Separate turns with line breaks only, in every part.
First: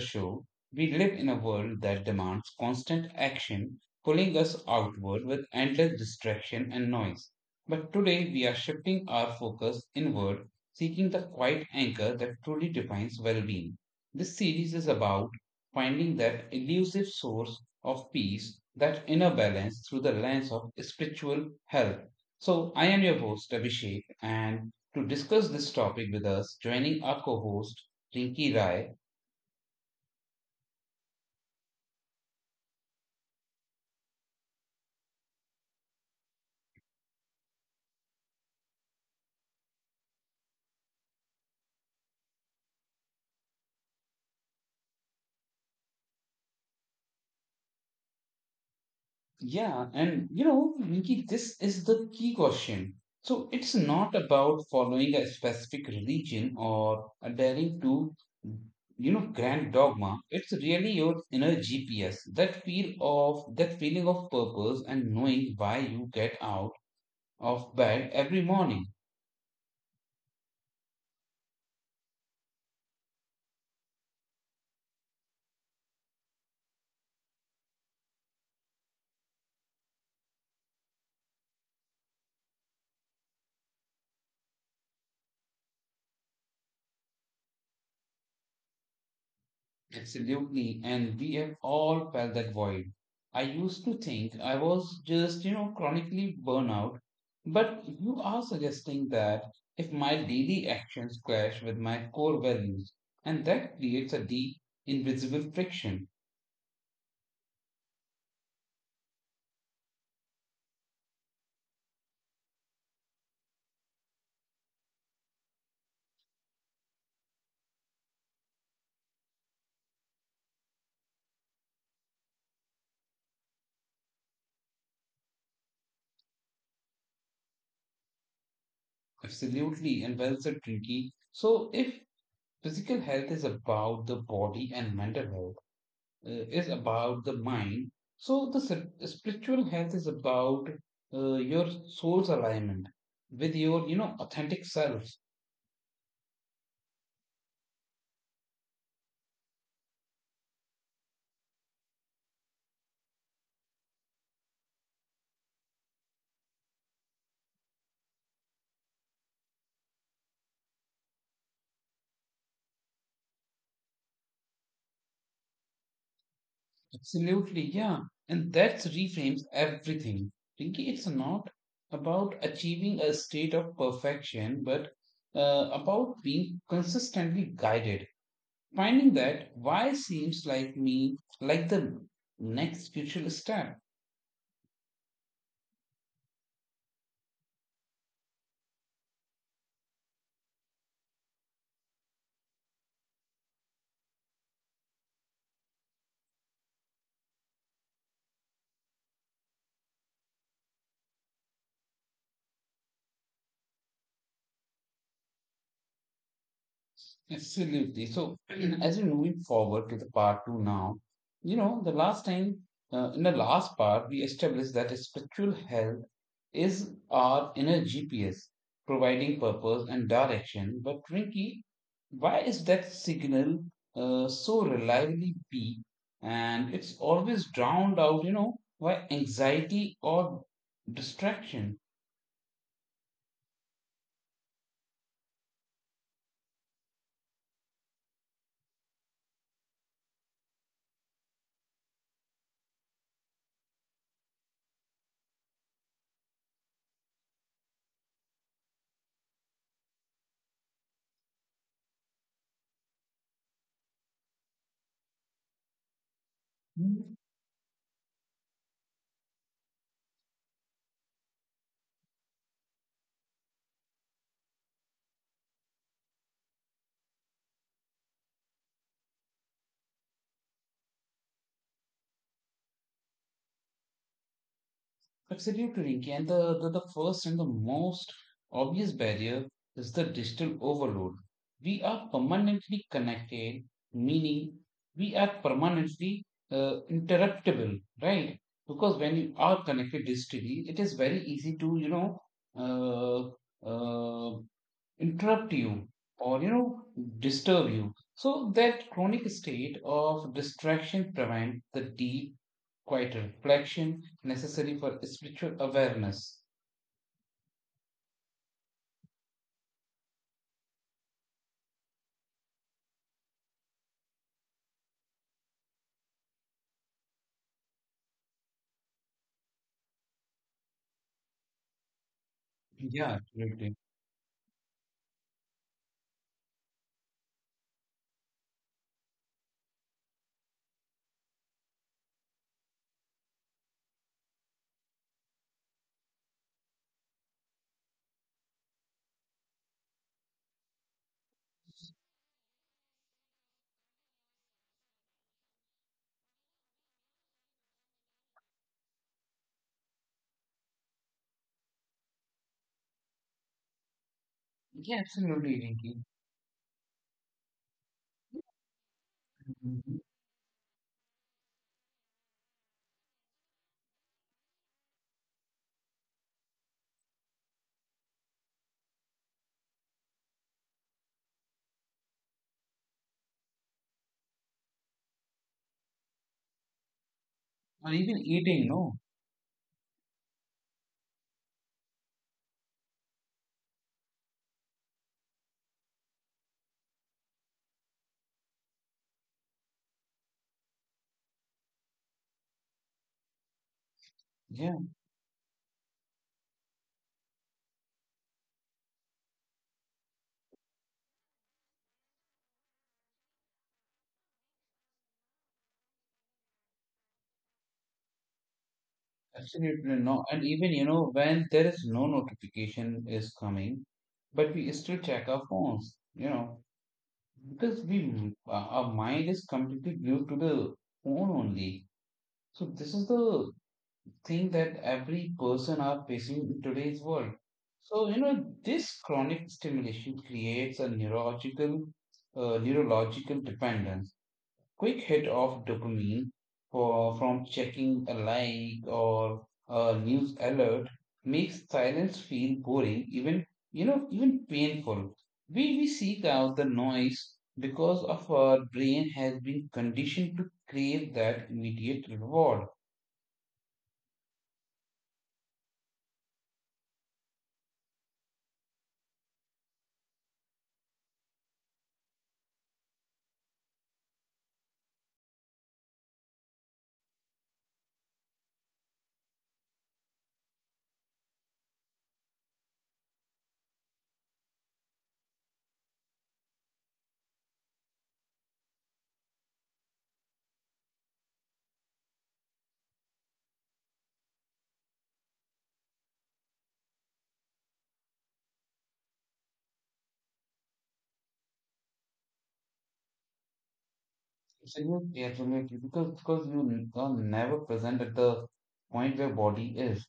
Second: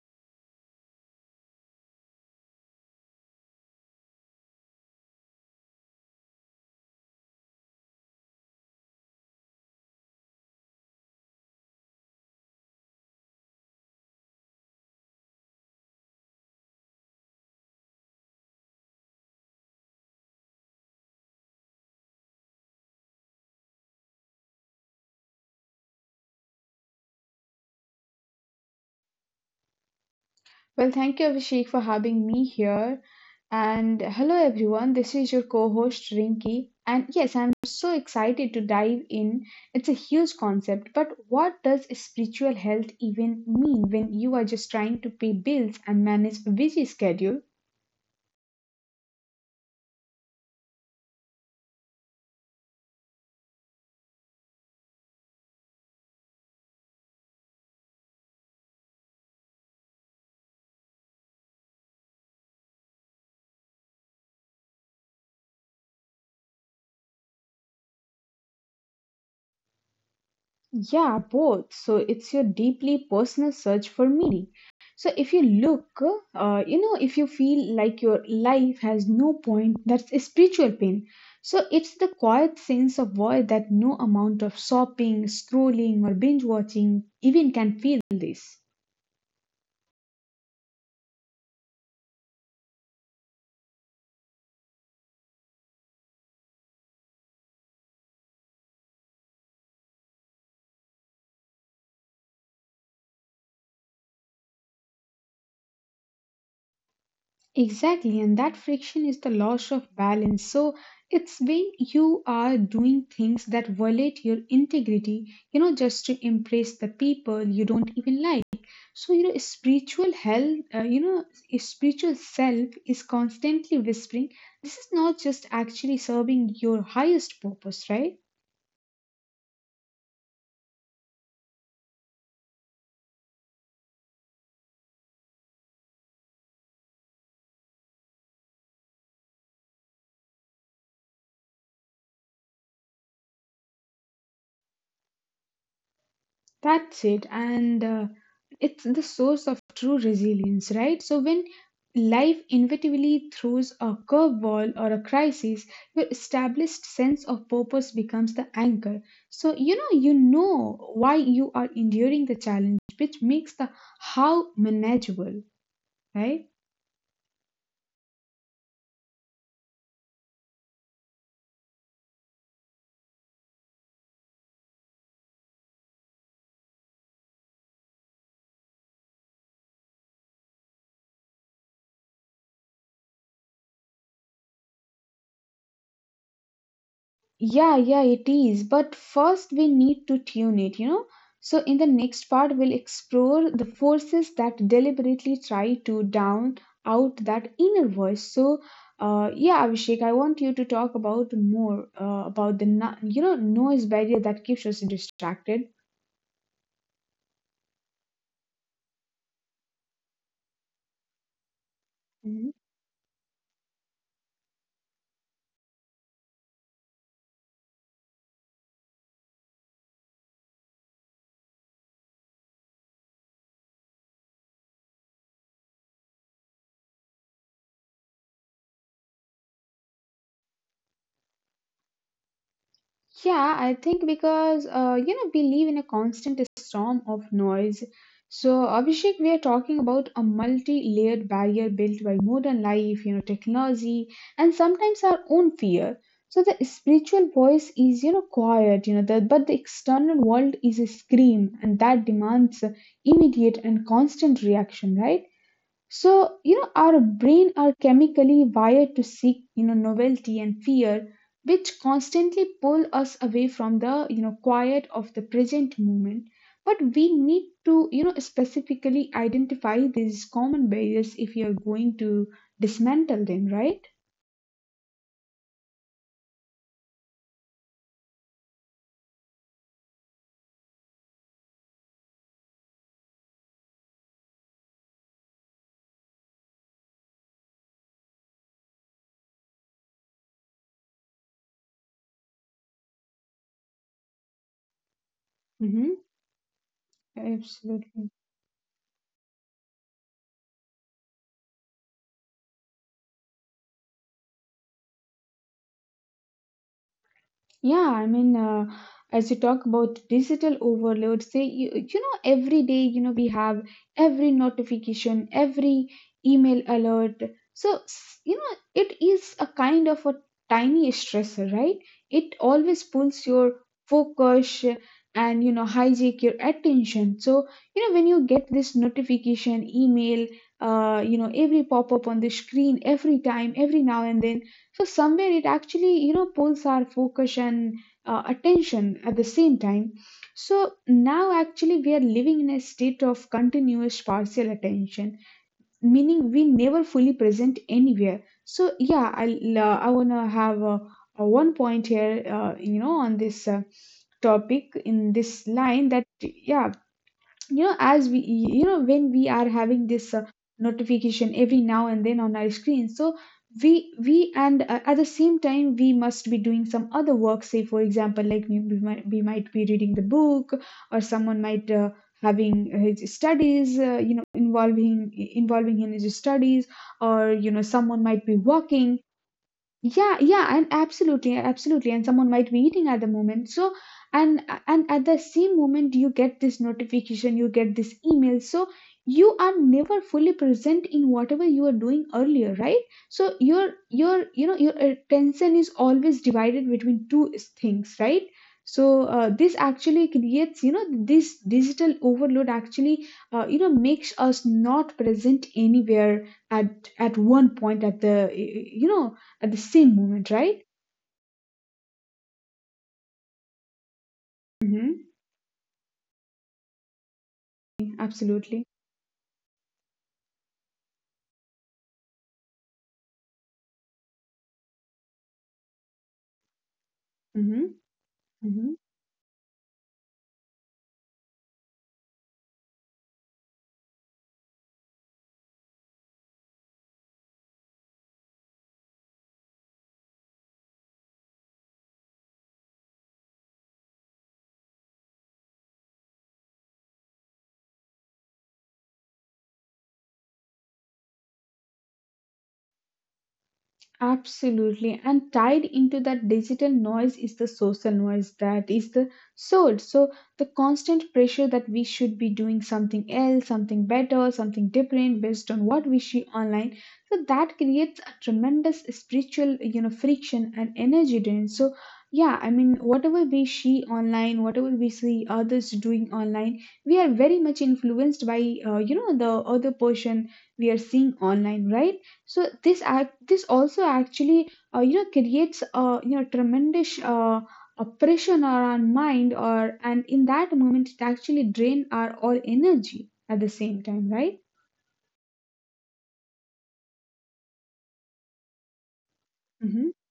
show. We live in a world that demands constant action, pulling us outward with endless distraction and noise. But today, we are shifting our focus inward, seeking the quiet anchor that truly defines well being. This series is about finding that elusive source of peace, that inner balance through the lens of spiritual health. So, I am your host, Abhishek, and to discuss this topic with us, joining our co host, Rinky Rai.
Well, thank you, Abhishek, for having me here. And hello, everyone. This is your co host, Rinki. And yes, I'm so excited to dive in. It's a huge concept, but what does spiritual health even mean when you are just trying to pay bills and manage a busy schedule?
Yeah, and you know, Rinky, this is the key question. So it's not about following a specific religion or adhering to, you know, grand dogma. It's really your inner GPS, that feeling of purpose and knowing why you get out of bed every morning.
Yeah, both. So it's your deeply personal search for meaning. So if you look, if you feel like your life has no point, that's a spiritual pain. So it's the quiet sense of void that no amount of shopping, scrolling, or binge watching even can feel this.
Absolutely. And we have all felt that void. I used to think I was just, you know, chronically burnout, but you are suggesting that if my daily actions clash with my core values, and that creates a deep, invisible friction.
Exactly, and that friction is the loss of balance. So it's when you are doing things that violate your integrity, you know, just to impress the people you don't even like. So, you know, spiritual health, spiritual self is constantly whispering, this is not just actually serving your highest purpose, right?
Absolutely. And well said, Pinky. So if physical health is about the body and mental health, is about the mind. So the spiritual health is about your soul's alignment with your, you know, authentic self.
That's it. And it's the source of true resilience, right? So when life inevitably throws a curveball or a crisis, your established sense of purpose becomes the anchor. So you know why you are enduring the challenge, which makes the how manageable, right?
Absolutely, yeah. And that reframes everything. Pinky, it's not about achieving a state of perfection, but about being consistently guided. Finding that why seems like the next crucial step.
Yeah, yeah, it is. But first, we need to tune it, you know. So, in the next part, we'll explore the forces that deliberately try to down out that inner voice. So, yeah, Abhishek, I want you to talk about more about the you know noise barrier that keeps us distracted.
Absolutely. So, as we move forward to the part two now, you know, the last
Mm-hmm.
time, in the last part, we established that spiritual health is our inner GPS, providing purpose and direction. But, Rinki, why is that signal so reliably weak and it's always drowned out, you know, by anxiety or distraction?
Yeah, I think because you know we live in a constant storm of noise. So Abhishek, we are talking about a multi-layered barrier built by modern life, you know, technology, and sometimes our own fear. So the spiritual voice is you know quiet, you know, but the external world is a scream, and that demands immediate and constant reaction, right? So, you know, our
Hmm.
brain are chemically wired to seek, you know, novelty and fear, which constantly pull us away from the, you know, quiet of the present moment. But we need to, you know, specifically identify these common barriers if you're going to dismantle them, right?
Absolutely, Rinki. And the first and the most obvious barrier is the digital overload. We are permanently connected, meaning we are permanently interruptible, right? Because when you are connected digitally, it is very easy to, you know, uh, uh, interrupt you
Mm-hmm.
or you know disturb you,
Absolutely.
so that chronic state of distraction prevents the deep quiet reflection necessary for spiritual awareness.
Yeah, I mean, as you talk about digital overload, say, you know, every day, you know, we have every notification, every email alert. So, you know, it is a kind of a tiny stressor, right? It always
Yeah,
pulls your
absolutely.
focus and, you know, hijack your attention. So, you know, when you get this notification, email, you know, every pop up on the screen, every time, every now and then so somewhere it actually, you know, pulls our focus and attention at the same time. So now actually we are living in a state of continuous partial attention, meaning we never fully present anywhere. So yeah, I wanna have a one point here, on this topic
Yeah,
in this
absolutely,
line
Rinki.
that yeah you know as we you know when we are having
Mhm.
this notification every now and then on our screen so we and at the same time we must be doing some other work say for example like we might be reading the book or someone might having his studies you know involving in his studies or you know
Or
someone
even
might be
eating,
working
no?
yeah, yeah, and absolutely, absolutely. And someone might be eating at the moment. So, and at the same moment, you get this notification, you get this email. So you are never fully present in whatever you are doing earlier, right? So your you know
Yeah,
your attention is always divided between two things, right? So this actually creates you know this digital overload actually you know makes us not present anywhere at one point at the you know at the
absolutely.
same
No,
moment,
and even
right?
you know when there is no notification is coming, but we still
Mm-hmm.
check our phones, you know, because we our
Absolutely.
our mind is completely glued to the phone only. So this is the thing that every person are facing in today's world.
Mm-hmm.
So you know
Mm-hmm.
this chronic stimulation creates a neurological dependence. Quick hit of dopamine for from checking a like or a news alert makes silence feel boring, even you know even painful. We seek out the noise because of our brain has been conditioned to crave that immediate reward.
Absolutely, and tied into that digital noise is the social noise that is the soul. So, the constant pressure that we should be doing something else, something better, something different based on what we see online. So, that creates a tremendous spiritual, you know, friction and energy drain. So, yeah, I mean, whatever we see online, whatever we see others doing online, we are very much influenced by, you know, the other person we are seeing online, right? So this also actually you know creates a you know tremendous oppression on our mind or and in that moment it actually drain our all energy at the same time, right.
Absolutely, absolutely. Because you are never present at the point where body
Mm-hmm.
is.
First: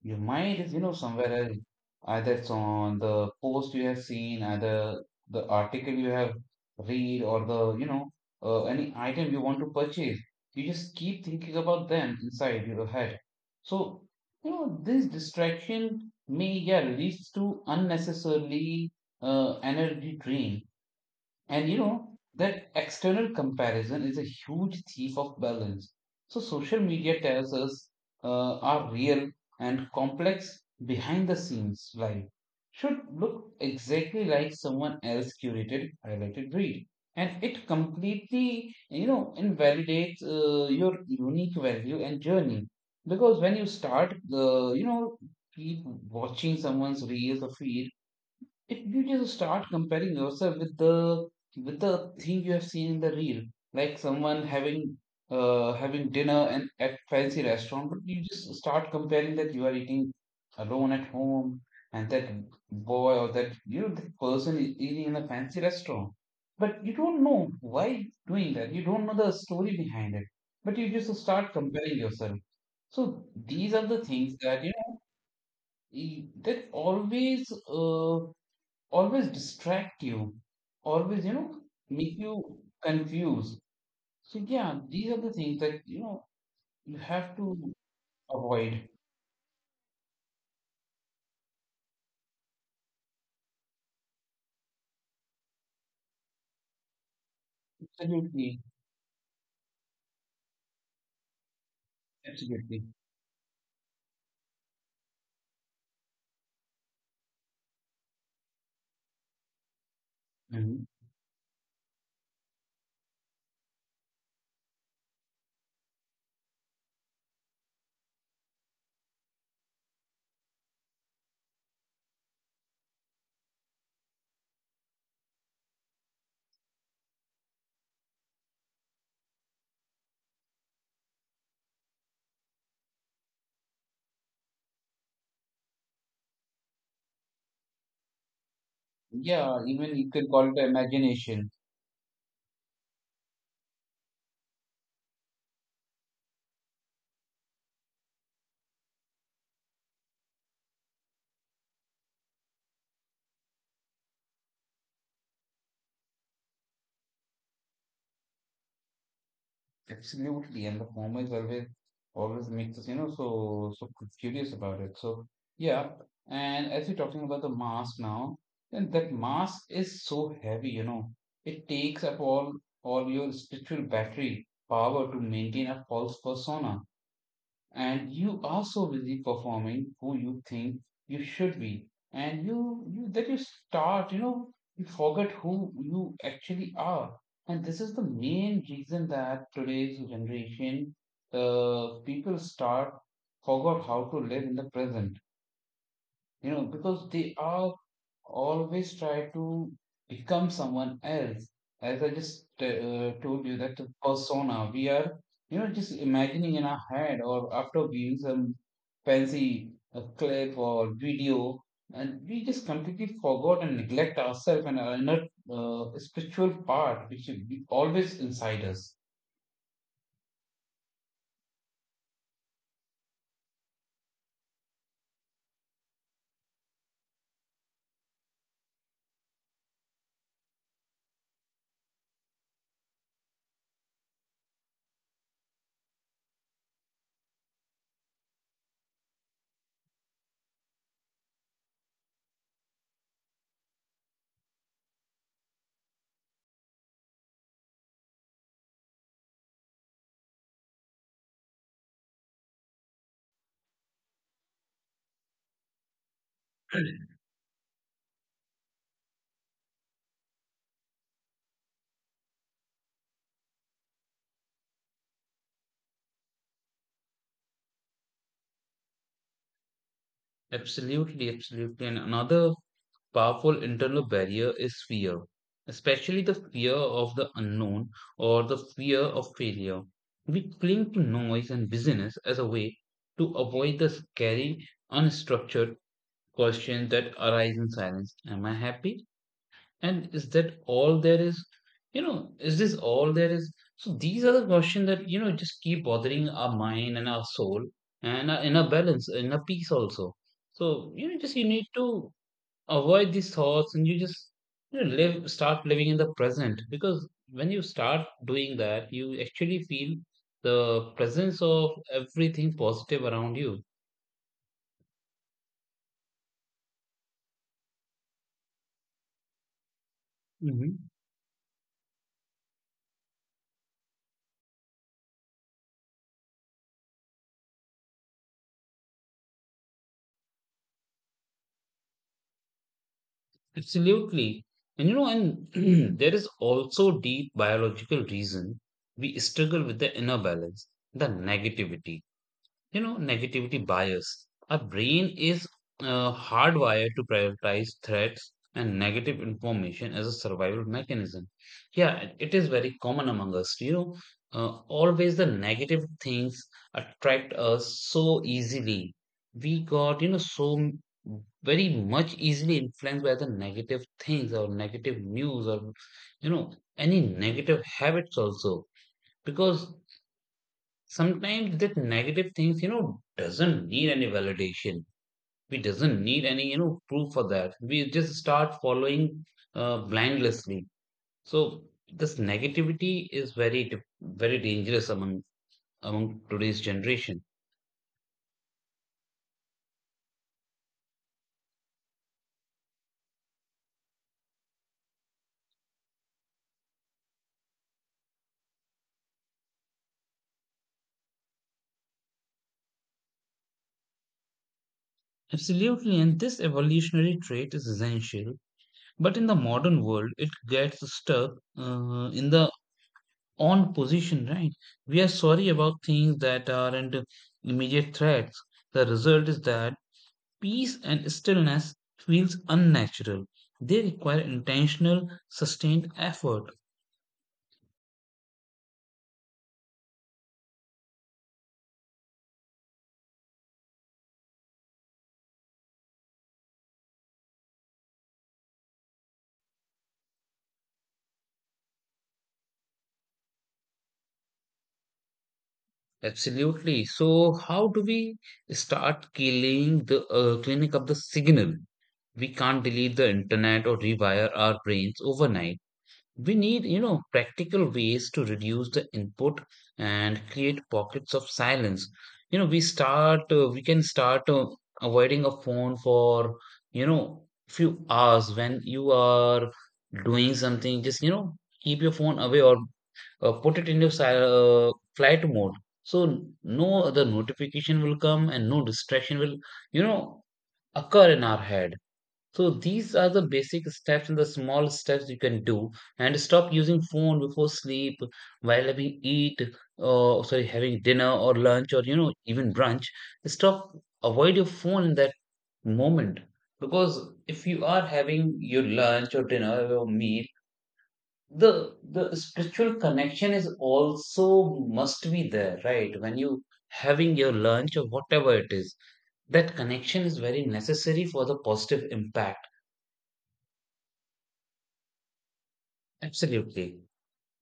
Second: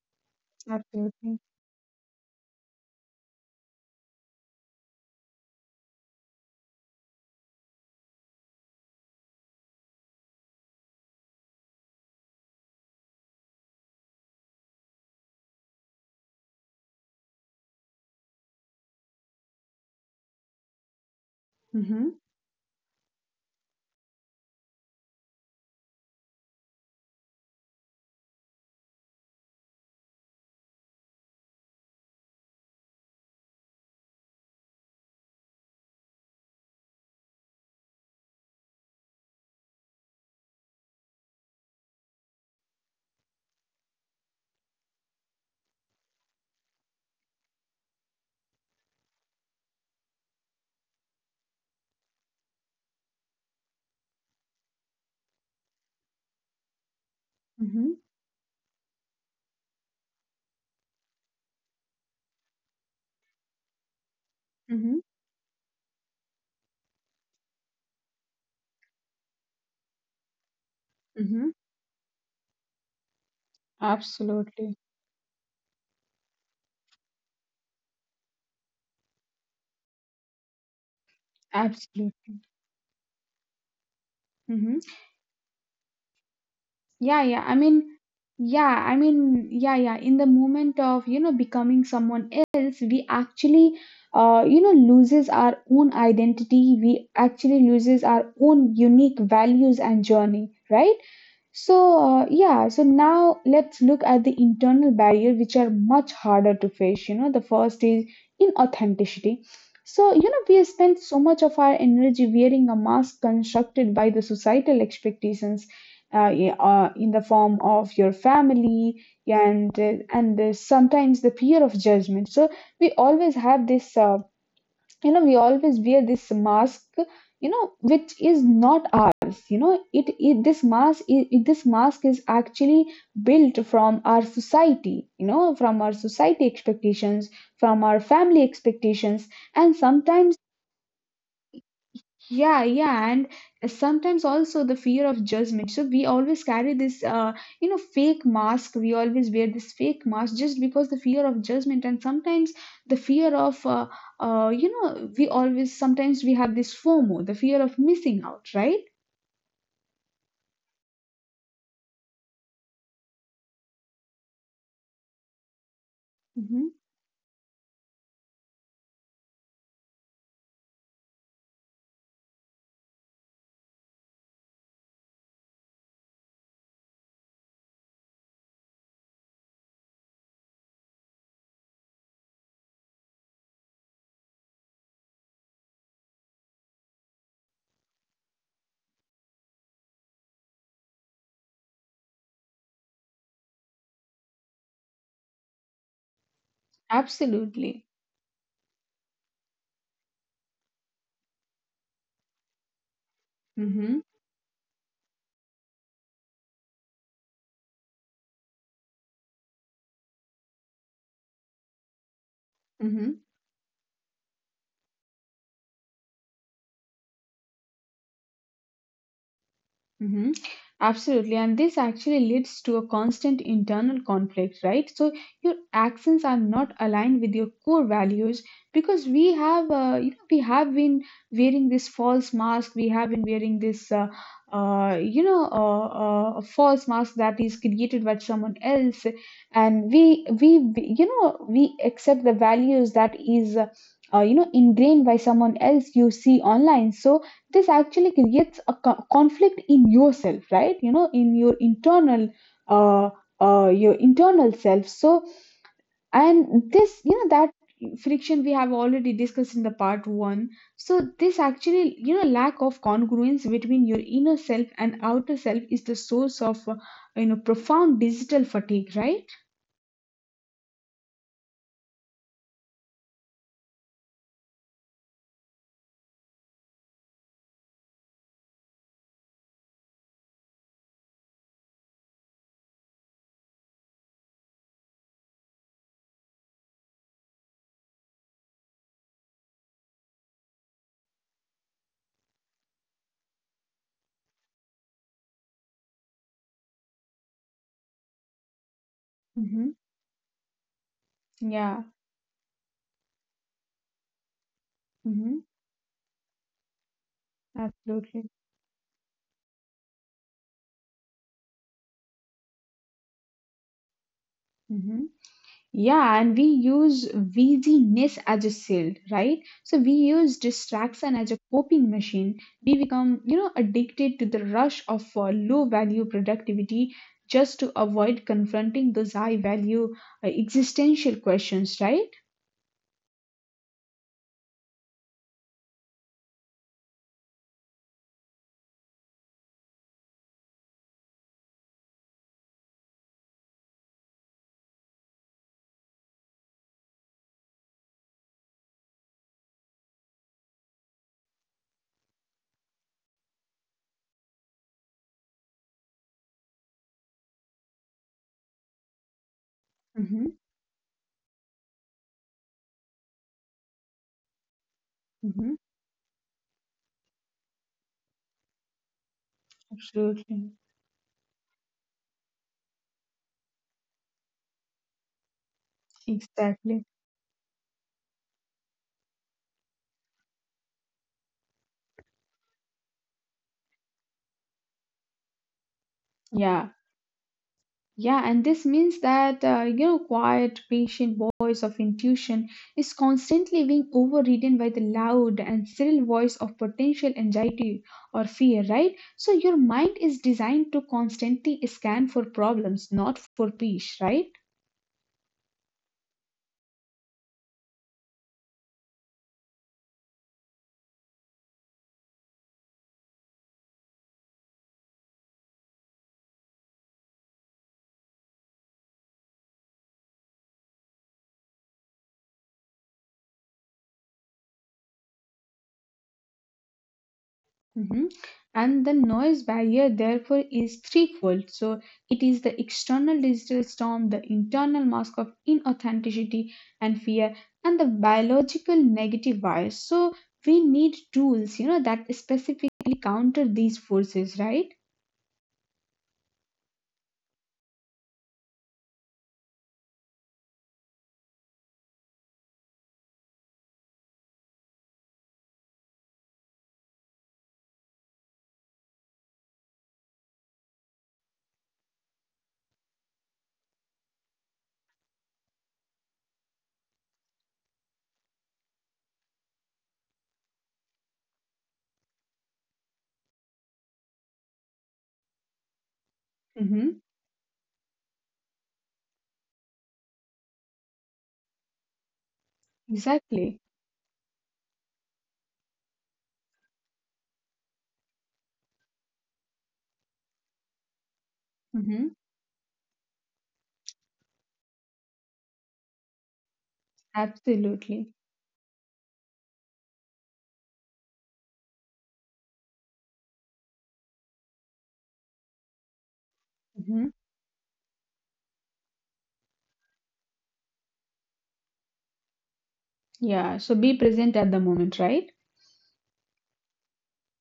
Your mind is, you know, somewhere
Absolutely.
else. Either it's on the post you have seen, either the article you have read, or the, you know, any item you want to purchase. You just keep thinking about them inside your head. So, you know, this distraction may, yeah, leads to unnecessarily energy drain. And you know,
Mm-hmm.
that external comparison is a huge thief of balance. So, social media tells us our real and complex behind the scenes life should look exactly like someone else curated highlighted read. And it completely, you know, invalidates your unique value and journey. Because when you start, you know, keep watching someone's reels or feed, if you just start comparing yourself with the thing you have seen in the reel, like someone having dinner and at fancy restaurant,
Mm-hmm.
but you just start comparing that you are eating alone at home, and that boy or that you know that person is
Mm-hmm.
eating in a fancy restaurant. But you don't know why doing that. You don't know the story behind it. But you just
Mm-hmm.
start comparing yourself. So these are the things that you
Absolutely.
know that always distract you, always, you know, make
Absolutely.
you confused. So, yeah,
Mm-hmm.
these are the things that, you know, you
Yeah,
have
yeah, I
to
mean, yeah
avoid.
I mean yeah, yeah, in the moment of you know becoming someone else we actually you know loses our own identity, we actually loses our own
Absolutely.
unique values and journey, right? So yeah so
Absolutely.
now let's look at the internal barrier which are much harder to face you know the first is inauthenticity. So you know we
Mhm.
spend so much of our energy wearing a mask constructed by the societal expectations, in the form of your family and sometimes the fear of judgment. So we always have this you know we always wear this mask you know which is not ours, you know it this mask this mask is actually built from our society, you know from our society expectations, from our family expectations,
Yeah,
and
even you can
sometimes
call it imagination.
yeah, yeah, and sometimes also the fear of judgment. So we always carry this, you know, fake mask. We always wear this fake mask just because the fear of judgment, and sometimes the fear of, you know, we always sometimes we have this FOMO, the fear of missing out, right?
Absolutely, and the former is always makes us, you know, curious about it. So yeah,
Hmm.
and as you're talking about the mask now, then that mask is so heavy, you know, it takes up all your spiritual battery power to maintain a false persona, and you also will be performing who you think you should be, and you start you know you forget who you actually are. And this is the main reason that today's generation people start forgot how to live in the present, you know, because they are
Absolutely.
always try to become someone else. As I just told you, that
Mm-hmm.
persona we are, you know, just imagining in our head or after viewing some fancy clip or video, and we just completely
Mm-hmm.
forgot and neglect ourselves and our inner spiritual part, which is always inside us.
Hmm. Absolutely. And this actually leads to a constant internal conflict, right? So your actions are not aligned with your core values because we have, you know, we have been wearing this false mask. We have been wearing this, false mask that is created by someone else. And you know, we accept the values that is, you know, ingrained by someone else you see online. So, this actually creates a conflict in yourself, right, you know in uh, your internal self. So and this you know that friction we have already discussed in the part one. So this actually you know lack of congruence between your inner self and outer self is the source of you know profound digital fatigue, right.
Absolutely, absolutely. And another powerful internal barrier is fear, especially the fear of the unknown or the fear of failure. We cling to noise and busyness as a way to avoid the scary, unstructured questions that arise in silence. Am I happy? And is that all there is? You know, is this all there is? So these are the questions that, you know, just keep bothering our mind and our soul and our inner balance, inner
Mm-hmm.
peace also. So, you know, just you need
Yeah.
to avoid these thoughts and you just you know,
Mm-hmm.
live start living in the present, because when you start
Absolutely.
doing that you actually feel the presence of everything positive around you.
Mm-hmm. Yeah, and we use busyness as a shield, right? So we use
Hmm.
distraction as a coping machine. We become, you know, addicted to the rush of low value productivity just to avoid confronting those high value existential questions, right?
Absolutely. And you know, and there is also deep biological reason we struggle with the inner balance, the negativity. You know, negativity bias. Our brain is hardwired to prioritize threats and negative information as a survival mechanism. Yeah, it is very common among us. You know, always the negative things attract us so easily. You know,
Mm-hmm,
very much easily influenced by the negative things or negative news
mm-hmm,
or, you know, any negative habits also. Because
absolutely.
sometimes that negative things you know doesn't need any validation, we doesn't need any you know
Exactly.
proof for that, we just start following blindlessly. So this negativity is very dangerous among today's
Yeah.
generation.
Yeah, and this means that you know, quiet, patient voice of intuition is constantly being overridden by the loud and shrill voice of potential anxiety or fear, right? So your mind is designed to constantly scan for problems, not for peace, right?
Absolutely, and this evolutionary trait is essential, but in the modern world it gets stuck in the on position, right? We are sorry about things that aren't immediate threats. The result is that peace and stillness feels unnatural. They require intentional, sustained effort.
Mhm. And the noise barrier, therefore, is threefold. So it is the external digital storm, the internal mask of inauthenticity and fear, and the biological negative bias. So we need tools, you know, that specifically counter these forces, right?
Absolutely. So, how do we start killing the cleaning up the signal? We can't delete the internet or rewire our brains overnight. We need you know practical ways to reduce the input and create pockets of silence. You know, we can start avoiding a phone for, you know, few hours when you are doing something. Just, you know, keep your phone away or put it in your flight mode, so no other
Mm-hmm.
notification will come and no distraction will you know occur in our head. So these are the basic
Exactly.
steps and the small steps you can do, and stop using phone before sleep, while having eat, or sorry, having dinner or lunch or you know
Mm-hmm.
even brunch. Stop, avoid your phone in that moment, because if you are
Absolutely.
having your lunch or dinner or meal, the spiritual connection is also must be there, right? When you
Mm-hmm.
having your lunch or whatever it is, that connection is very necessary for the positive impact.
Yeah. So be present at the moment, right?
Absolutely.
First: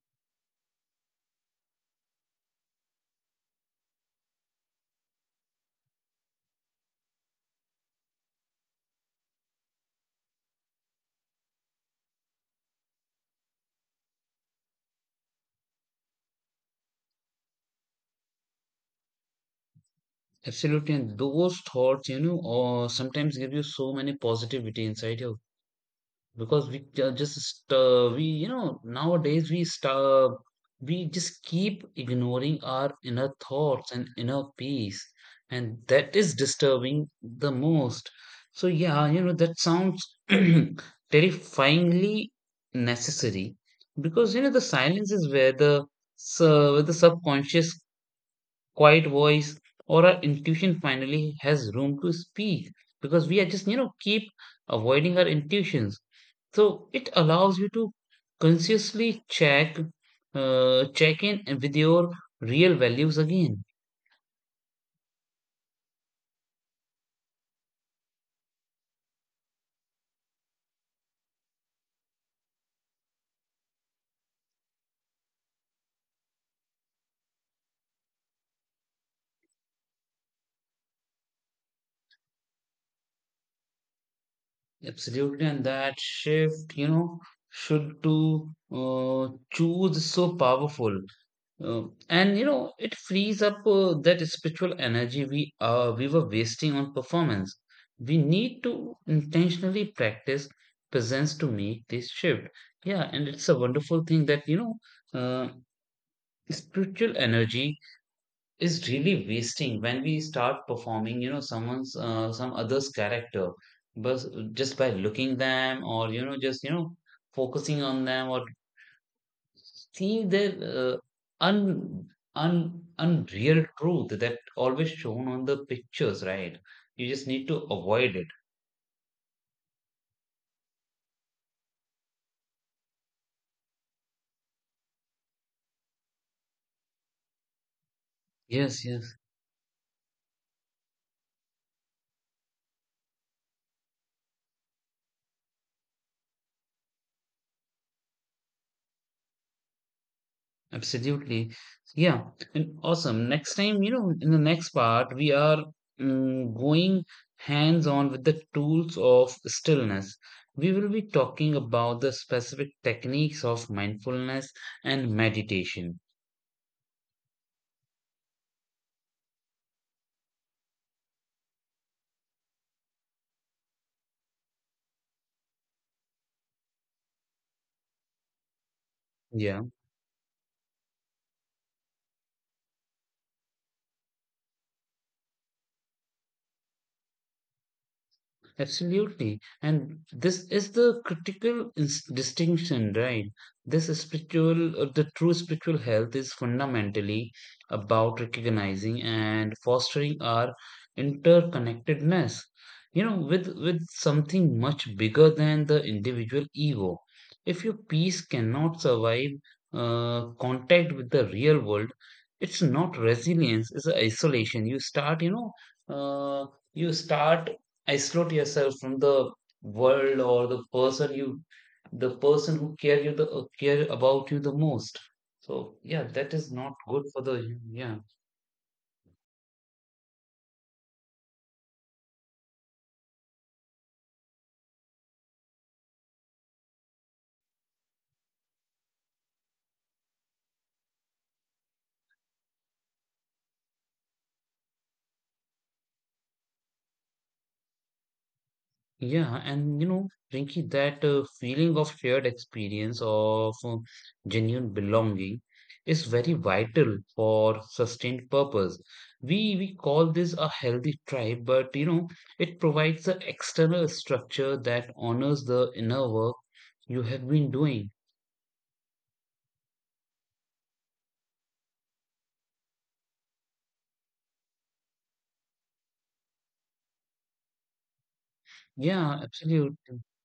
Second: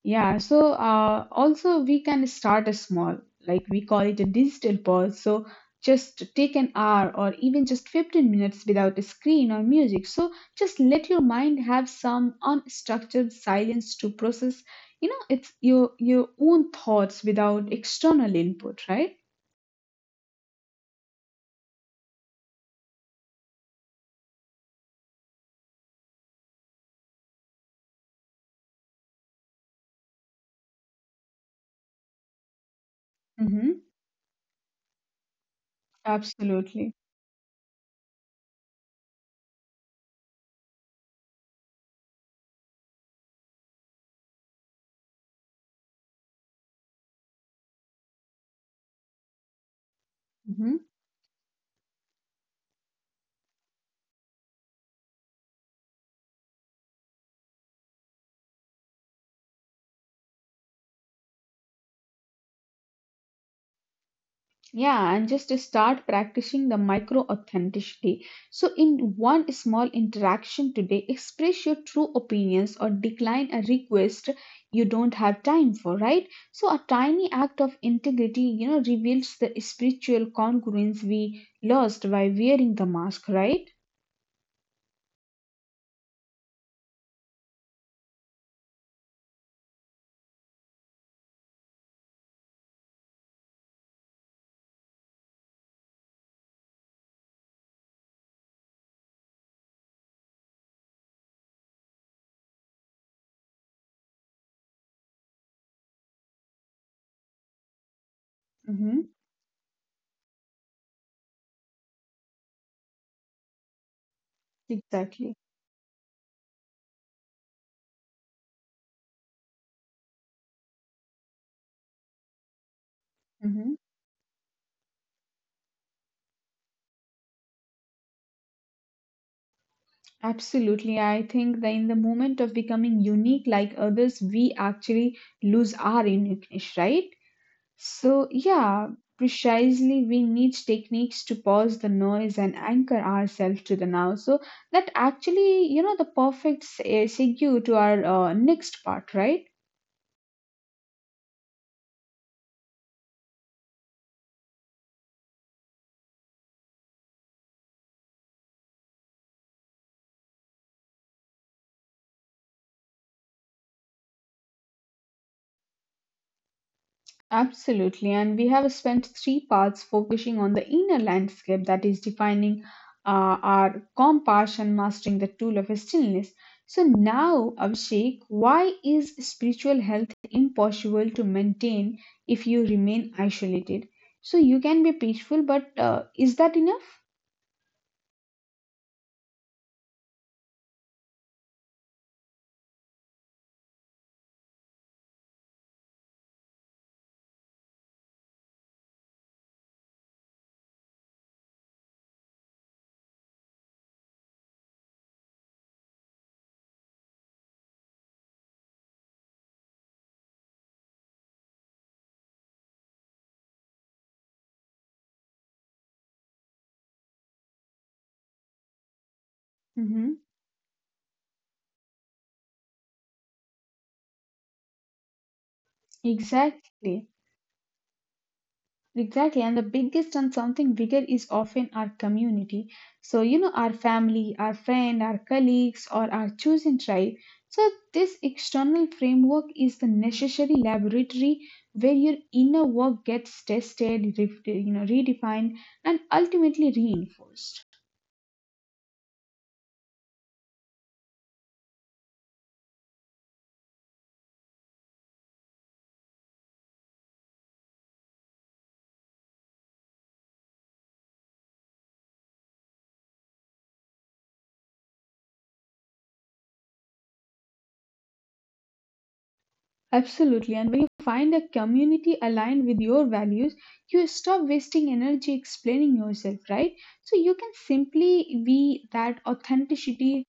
Yeah, so also we can start a small, like we call it a digital pause. So just take an hour or even just 15 minutes without a screen or music. So just let your mind have some unstructured silence to process, you know, it's your own thoughts without external input, right?
Absolutely, and those thoughts, you know, or sometimes give you so many positivity inside you, because we ju- just st- we you know nowadays we start we just keep ignoring our inner
Mm-hmm.
thoughts and inner peace, and that is
Absolutely.
disturbing the most. So yeah, you know that sounds terrifyingly necessary, because you know the silence is where the so where the subconscious quiet voice or our
Mhm.
intuition finally has room to speak, because we are just you know keep avoiding our intuitions. So it allows you to consciously check check in with your real values again.
Yeah, and just to start practicing the micro authenticity. So, in one small interaction today, express your true opinions or decline a request you don't have time for, right? So, a tiny act of integrity, you know, reveals the spiritual congruence we lost by wearing the mask, right?
Absolutely, and that shift, you know, should to uh, choose is so powerful. And you know, it frees up that spiritual energy we were wasting on performance. We need to intentionally practice presence to make this shift. Yeah, and it's a wonderful thing that you know, uh, spiritual energy is
Mm-hmm.
really wasting when we start performing. You know, someone's some other's character, but just by looking
Exactly.
them or focusing on them or seeing their un, unreal
Mm-hmm.
truth that always shown on the pictures, right? You just need to avoid it.
Absolutely. I think that in the moment of becoming unique like others, we actually lose our uniqueness, right? So,
Yes,
yeah,
yes,
precisely we need techniques to pause the noise and anchor ourselves to the now. So, that actually, you know, the perfect segue to our next part, right?
absolutely. Yeah, and awesome. Next time, in the next part, we are going hands on with the tools of stillness. We will be talking about the specific techniques of mindfulness and meditation.
Absolutely, and we have spent three parts focusing on the inner landscape that is defining our compass and mastering the tool of stillness. So now, Abhishek, why is
Yeah.
spiritual health impossible to maintain if you remain isolated? So you can be peaceful, but is that enough?
Absolutely. And this is the critical distinction, right? This is the true spiritual health is fundamentally about recognizing and fostering our interconnectedness, with something much bigger than the individual ego. If your peace cannot survive contact with the real world, it's not resilience, it's isolation. Uh, you start isolate yourself from the
Hmm.
world or the person who care you the care about you the most, so yeah, that is not
Exactly.
good for the. Yeah,
Exactly, and the biggest and something bigger is often our community. So, you know, our family, our friend, our colleagues, or our chosen tribe. So, this external framework is the necessary laboratory where your inner work gets tested, redefined, and ultimately reinforced.
yeah. And you know, Rinki, that feeling of shared experience of genuine belonging is very vital for sustained purpose. We call this a healthy tribe, but it provides an external structure that honors the inner work you have been doing.
Absolutely, and when you find a community aligned with your values, you stop wasting energy explaining yourself, right? So, you can simply be that
Yeah, absolutely.
authenticity.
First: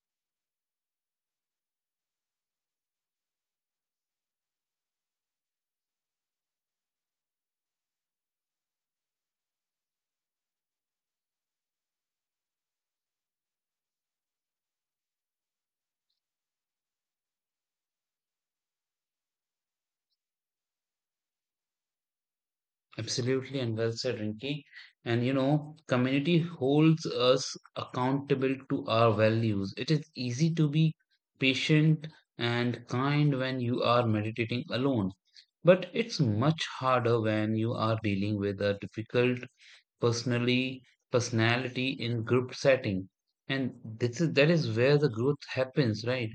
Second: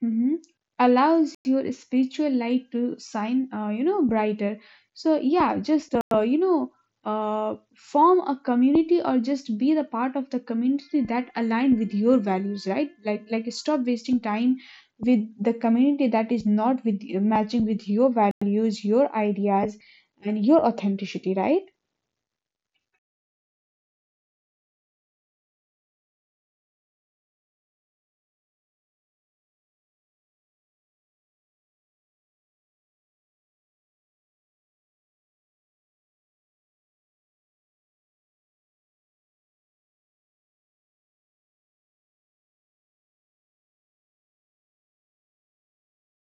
Hmm. Allows your spiritual light to shine brighter. So yeah, just uh, form a community or just be the part of the community that align with your values, right? Like stop wasting time with the community that is not with, matching with your values, your ideas, and your authenticity, right?
Absolutely, and well said, Rinki. And you know, community holds us accountable to our values. It is easy to be patient and kind when you are meditating alone, but it's much harder when you are dealing with a difficult personally personality in group setting. And this is that is where the growth happens, right?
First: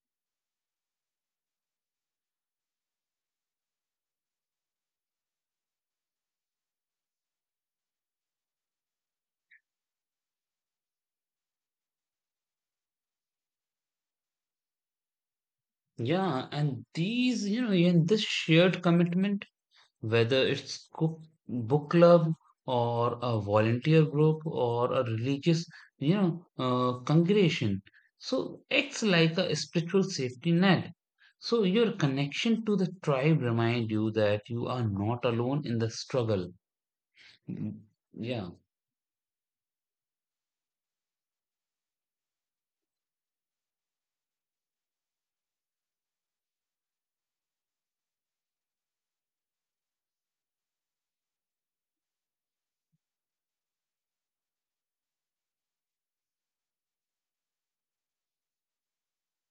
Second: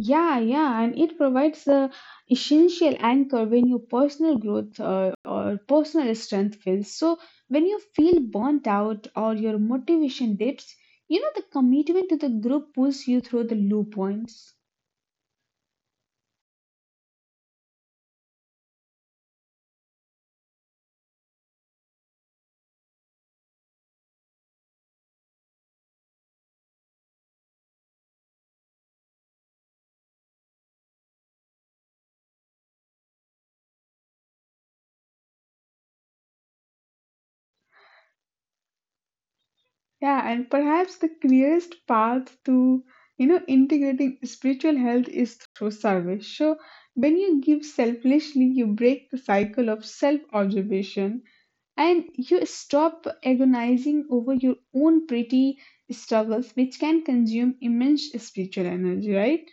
Yeah, yeah, and it provides the essential anchor when your personal growth or personal strength fails. So, when you feel burnt out or your motivation dips, you know the commitment to the group pulls you through the low points.
Yeah, and this shared commitment, whether it's book club or a volunteer group or a religious, congregation, so acts like a spiritual safety net. So your connection to the tribe remind you that you are not alone in the struggle. Mm, yeah.
Yeah, and perhaps the clearest path to, you know, integrating spiritual health is through service. So when you give selflessly, you break the cycle of self-observation and you stop agonizing over your own pretty struggles, which can consume immense spiritual energy, right?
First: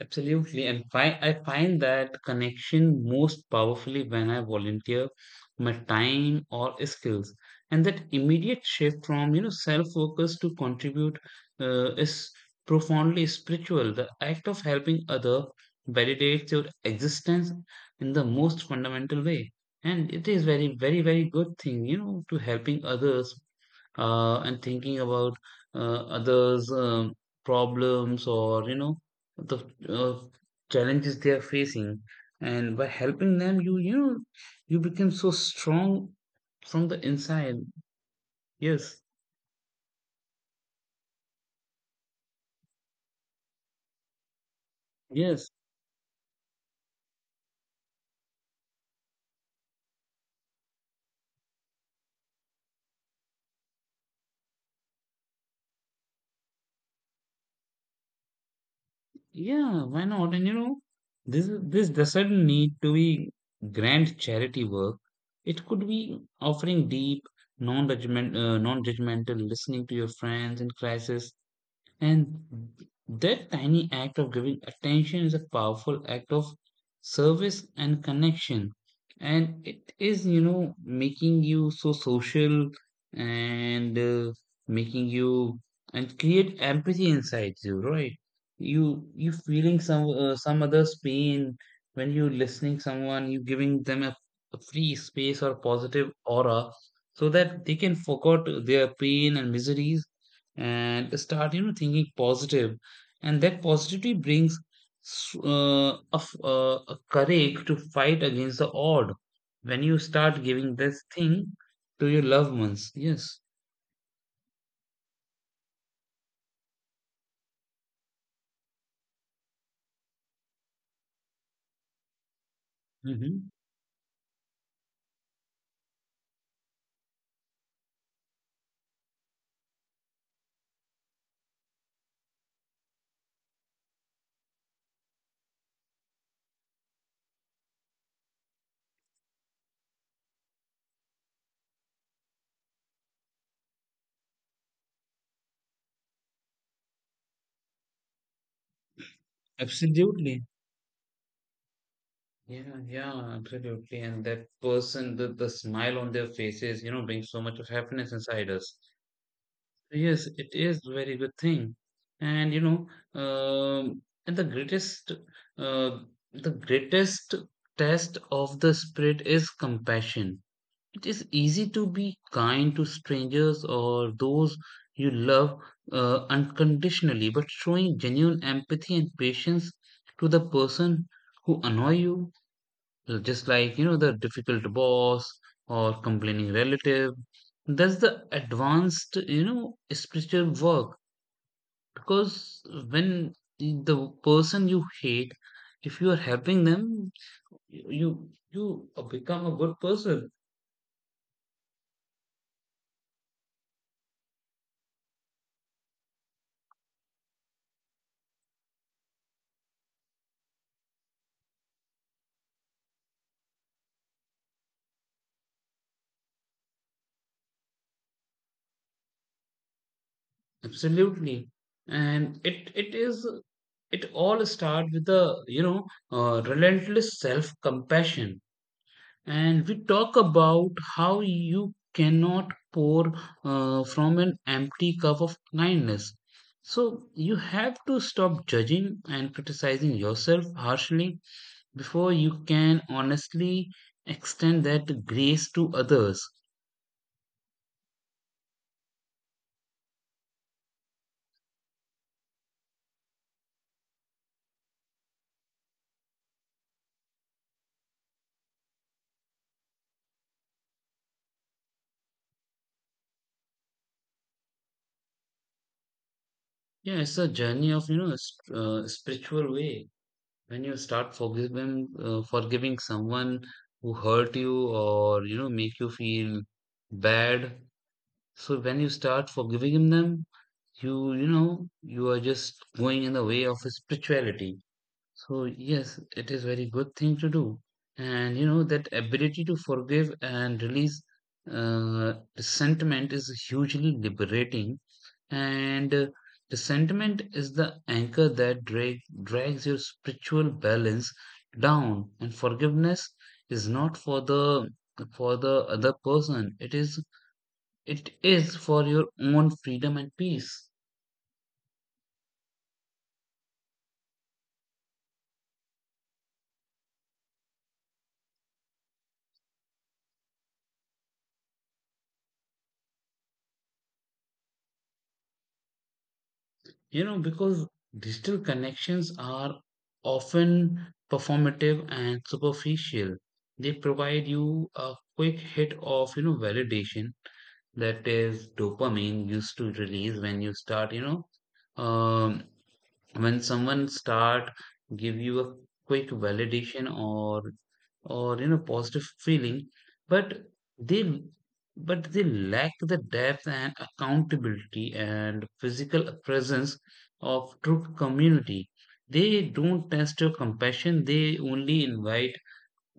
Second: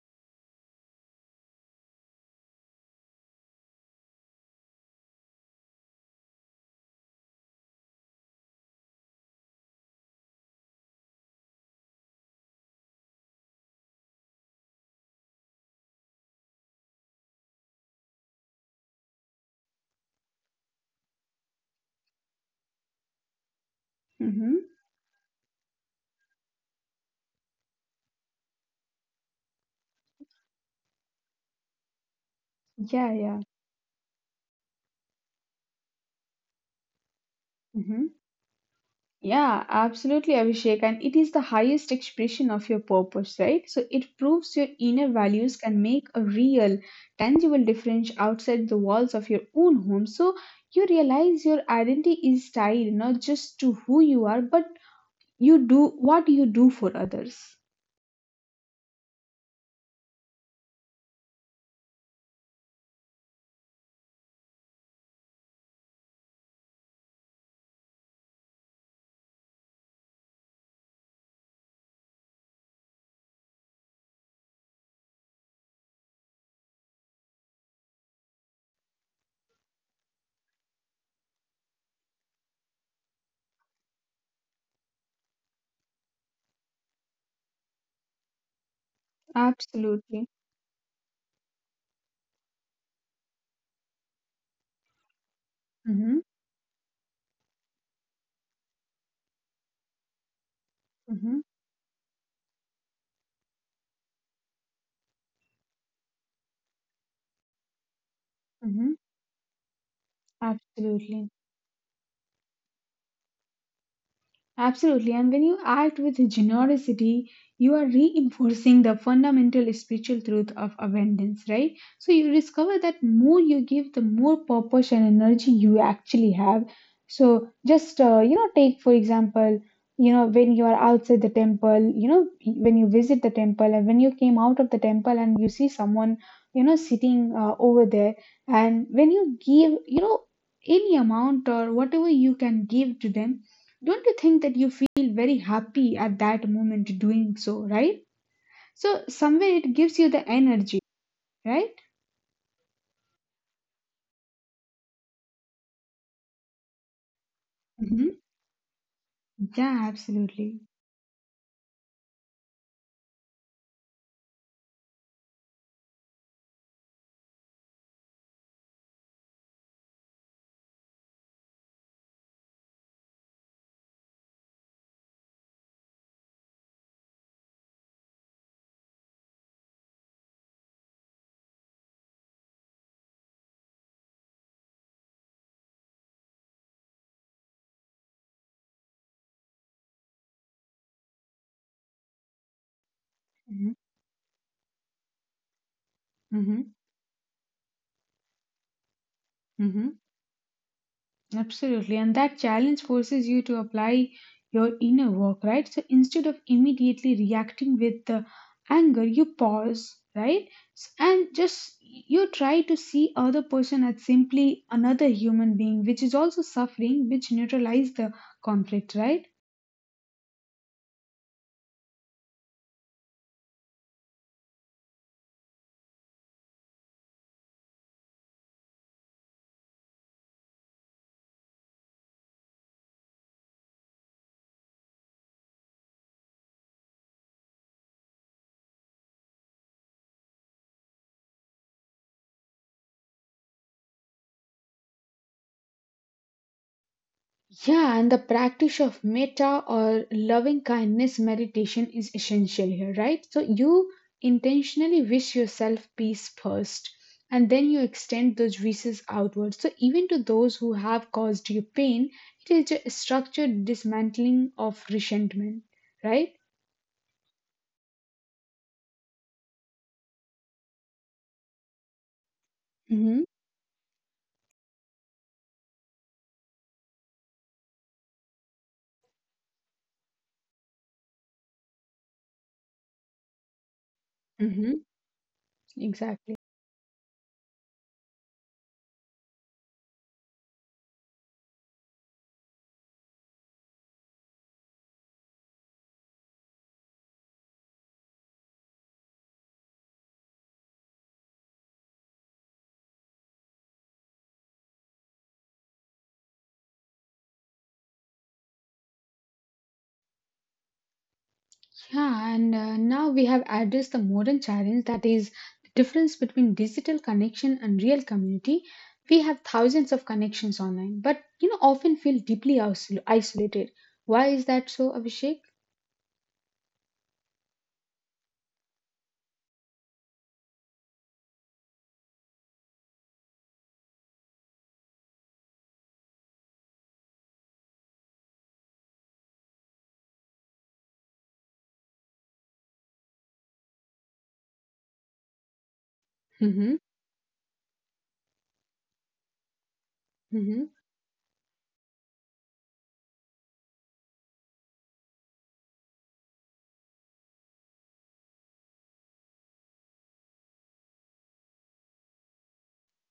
Absolutely, and I find that connection most powerfully when I volunteer my time or skills, and that immediate shift from you know self-focus to contribute is profoundly spiritual. The act of helping other validates your existence in the most fundamental way, and it is very, very, very good thing, you know, to helping others and
Mm-hmm.
thinking about others' problems or you know the uh, challenges they are facing. And by
Yeah, yeah.
helping them, you become so strong from the inside.
Mhm.
Yes,
Yeah, absolutely, Abhishek. And it is the highest expression of your purpose, right? So it proves your inner values
yes,
can make a real, tangible difference outside the walls of your own home. So you realize your identity is tied not just to who you are, but you do what you do for others.
yeah. Why not? And this doesn't need to be grand charity work. It could be offering deep, non-judgmental listening to your friends in crisis. And that tiny act of giving attention is a powerful act of service and connection. And it is, making you so social and making you and create empathy inside you, right? You feeling some
Absolutely.
uh, some other's pain when you listening someone, you giving them a free space or positive
Mm-hmm.
aura so that they can forget their pain and miseries and
Mm-hmm.
start thinking positive, and that positivity brings a courage to fight against the
Mm-hmm.
odd when you start giving this
Absolutely.
thing to your loved ones. Yes,
Absolutely. And when you act with generosity, you are reinforcing the fundamental spiritual truth of abundance, right? So you discover that more
hmm,
you give, the more purpose and energy you actually have. So just, you know, take, for example, you know, when you are outside the temple, you know, when you visit the temple and when you came out of the temple and you see someone, you know, sitting over there, and when you give, you know, any amount or whatever you can give to them, don't you think that you feel very happy at that moment doing so, right? So somewhere it gives you the
absolutely,
energy, right?
yeah, yeah, absolutely. And that person, the smile on their faces, brings so much of
Hmm.
happiness inside us.
Yeah,
Yes,
absolutely.
it is a very good thing. And you know, and uh, the greatest test of the spirit is compassion. It is easy to be kind to strangers or those you love unconditionally, but showing genuine empathy and patience to the person who annoy you, just like the difficult boss or complaining relative, that's the advanced spiritual work, because when
Hmm.
the person you hate, if you are
Hmm.
helping them, you you become a
Hmm.
good person.
Absolutely. And that challenge forces you to apply your inner work, right? So instead of immediately reacting with the anger, you pause, right? And just you try to see other person as simply another human being, which is also suffering, which neutralize the conflict, right?
Absolutely, and it all start with the you know relentless self compassion. And we talk about how you cannot pour from an empty cup of kindness. So you have to stop judging and criticizing yourself harshly before you can honestly extend that grace to others.
Yeah, and the practice of metta or loving kindness meditation is essential here, right? So you intentionally wish yourself peace first, and then you extend those wishes outwards. So even to those who have caused you pain, it is a structured dismantling of resentment, right?
Yeah, it's a journey of you know spiritual way. When you start forgiving
Mm-hmm.
someone who hurt you or make you feel bad, so when you start forgiving them, you know you are just going in the way of spirituality.
Mm-hmm.
So yes,
Exactly.
it is very good thing to do. And you know, that ability to forgive and release resentment is hugely liberating, and resentment is the anchor that drags your spiritual balance down, and forgiveness is not for the other person, it is for your own freedom and peace.
Yeah, and now we have addressed the modern challenge that is the difference between digital connection and real community. We have thousands of connections online, but you know often feel deeply isolated. Why is that so, Abhishek?
You know, because digital connections are often performative and superficial. They provide you a quick hit of, validation that is dopamine used to release when you start, you know, um, when someone start give you a quick
Mm-hmm.
validation, or positive feeling, but
Mm-hmm.
they they lack the depth and accountability and physical presence of true community. They don't test your compassion, they only invite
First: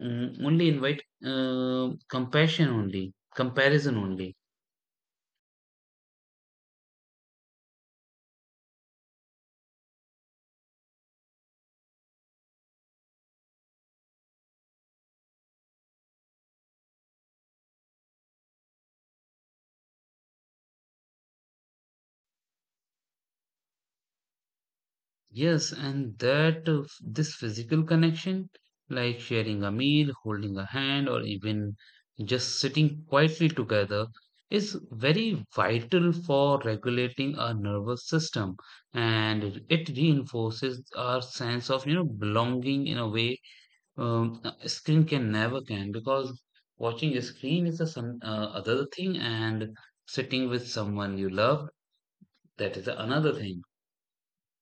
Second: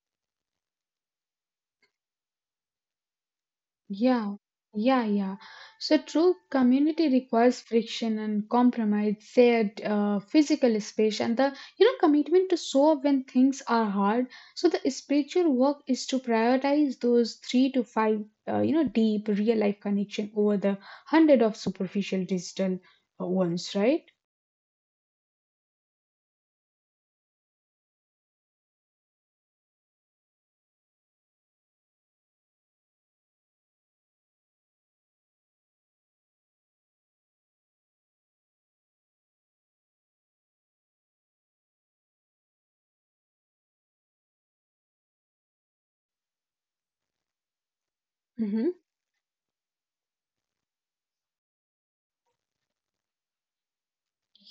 mm, only invite uh, compassion only comparison only.
Yeah, yeah, yeah. So true community requires friction and compromise, shared physical space, and the you know commitment to show up when things are hard. So the spiritual work is to prioritize those three to five you know deep real life connection over the hundred of superficial digital ones, right?
Yes, and this physical connection, like sharing a meal, holding a hand, or even just sitting quietly together, is very vital for regulating our nervous system. And it reinforces our sense of, you know, belonging in a way a screen can never can. Because watching a screen is a some
Mhm.
other thing, and sitting with someone you love, that is another thing.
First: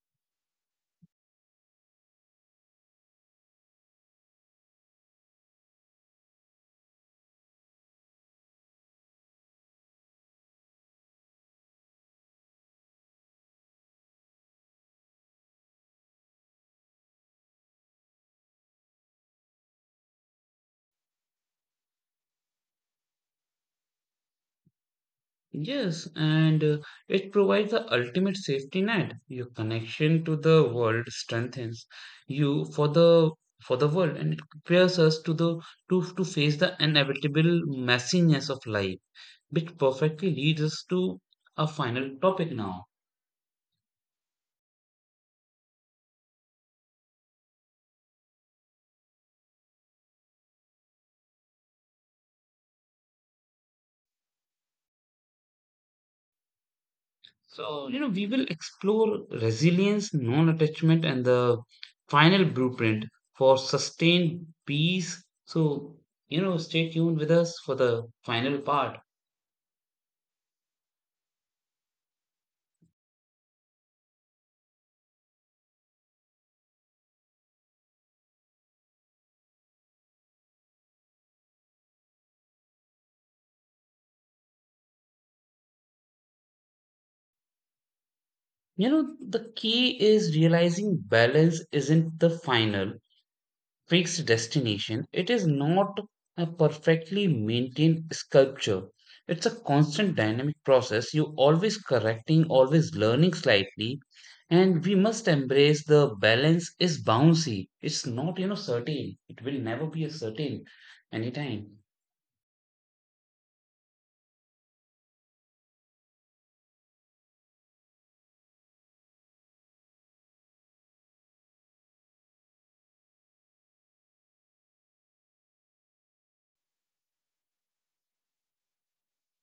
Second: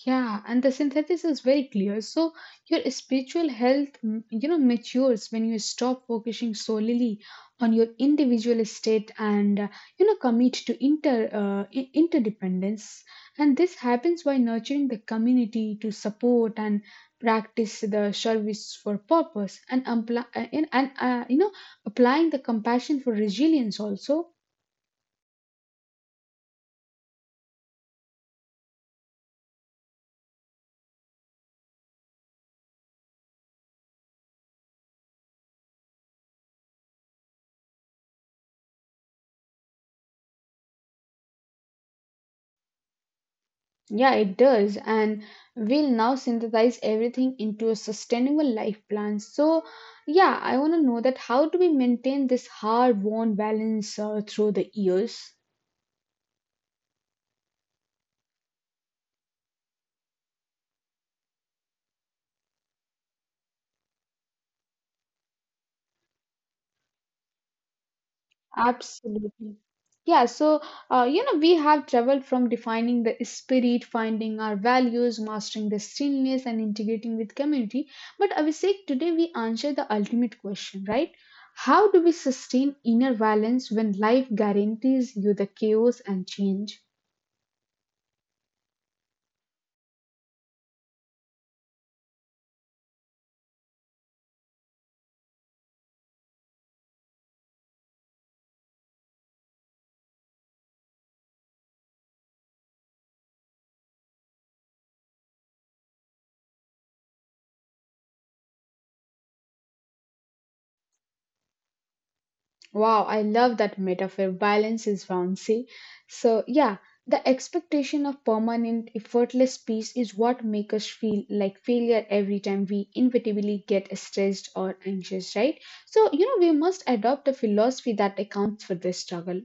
Yeah, and the synthesis is very clear. So your spiritual health, mm, you know, matures when you stop focusing solely on your individual state and you know commit to interdependence. And this happens by nurturing the community to support and practice the service for purpose and apply and you know applying the compassion for resilience also.
Yes, and it provides the ultimate safety net. Your connection to the world strengthens you for the world, and it prepares us to the to face the inevitable messiness of life, which perfectly leads us to our final topic now.
Yeah, it does. And we'll now synthesize everything into a sustainable life plan. So, yeah, I want to know that how do we maintain this hard won balance through the years?
So we will explore resilience, non-attachment, and the final blueprint for sustained peace. So stay tuned with us for the final part.
Absolutely. Yeah, so you know, we have traveled from defining the spirit, finding our values, mastering the stillness, and integrating with community. But Abhishek, today we answer the ultimate question, right? How do we sustain inner balance when life guarantees you the chaos and change?
You know, the key is realizing balance isn't the final fixed destination. It is not a perfectly maintained sculpture. It's a constant dynamic process. You always correcting, always learning slightly. And we must embrace the balance is bouncy. It's not, you know, certain. It will never be a certain anytime.
Wow, I love that metaphor. Balance is bouncy. So, yeah, the expectation of permanent, effortless peace is what makes us feel like failure every time we inevitably get stressed or anxious, right? So, you know, we must adopt a philosophy that accounts for this struggle.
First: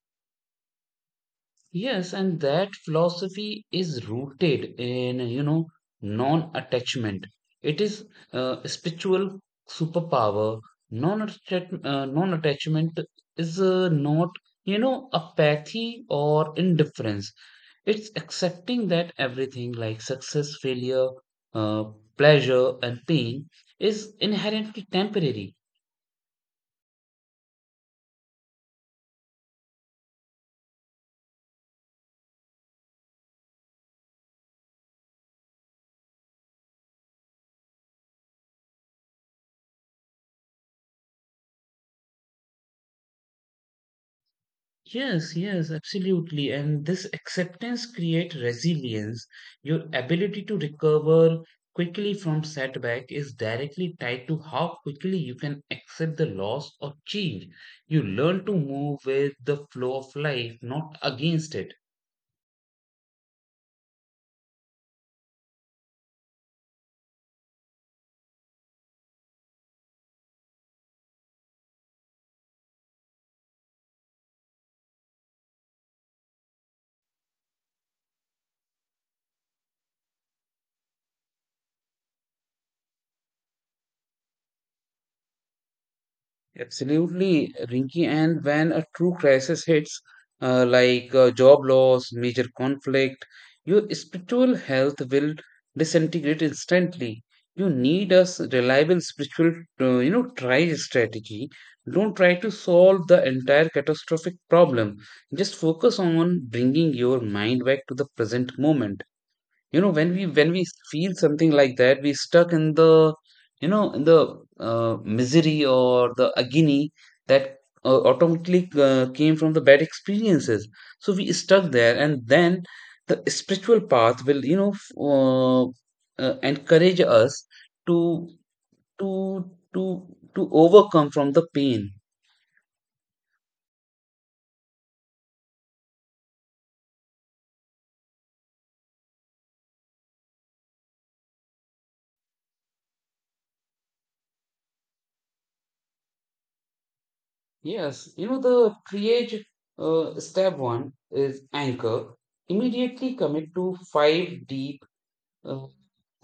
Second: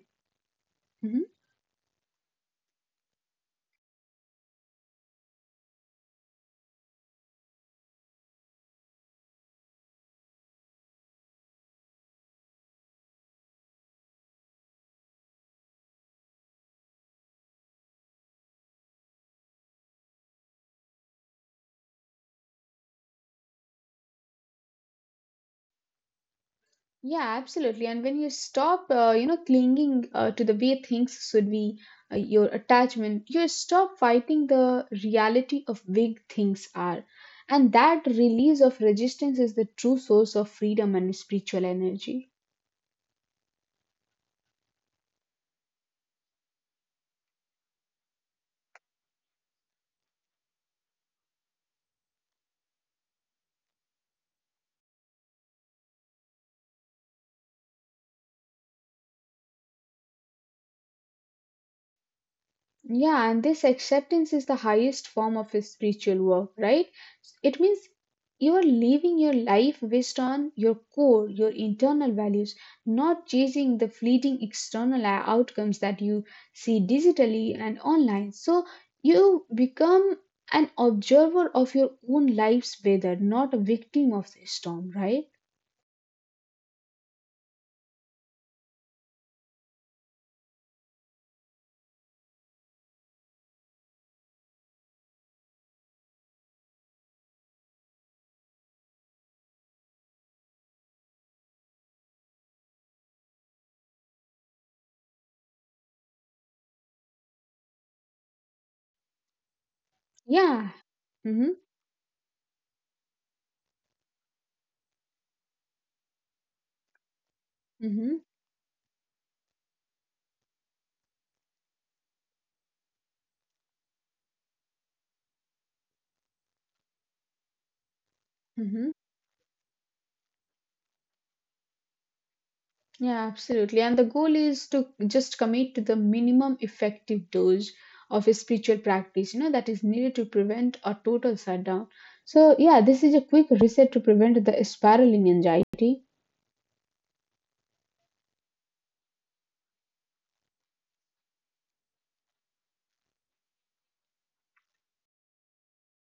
Mhm.
Yes, and that philosophy is rooted in, you know, non-attachment. It is a spiritual superpower. Non-attachment is not, you know, apathy or indifference. It's accepting that everything like success, failure, uh, pleasure, and pain is inherently temporary.
Yeah, absolutely. And when you stop, you know, clinging to the way things should be, your attachment, you stop fighting the reality of big things are. And that release of resistance is the true source of freedom and spiritual energy.
Yes, yes, absolutely. And this acceptance creates resilience. Your ability to recover quickly from setback is directly tied to how quickly you can accept the loss or change. You learn to move with the flow of life, not against it.
Yeah, and this acceptance is the highest form of spiritual work, right? It means you are living your life based on your core, your internal values, not chasing the fleeting external outcomes that you see digitally and online. So you become an observer of your own life's weather, not a victim of the storm, right?
Absolutely, Rinky. And when a true crisis hits, like job loss, major conflict, your spiritual health will disintegrate instantly. You need a reliable spiritual, try strategy. Don't try to solve the entire catastrophic problem. Just focus on bringing your mind back to the present moment. You know, when we
Yeah.
feel something
Mm-hmm.
like that, we stuck in the, you know in the misery or the agony that
Mm-hmm.
automatically came from the bad experiences. So we stuck there, and then the spiritual path will encourage us to
Mm-hmm.
to to overcome from the pain.
Yeah, absolutely. And the goal is to just commit to the minimum effective dose of a spiritual practice, you know, that is needed to prevent a total shutdown. So, yeah, this is a quick reset to prevent the spiraling anxiety.
Yes, the triage, step one is anchor. Immediately commit to five deep, uh,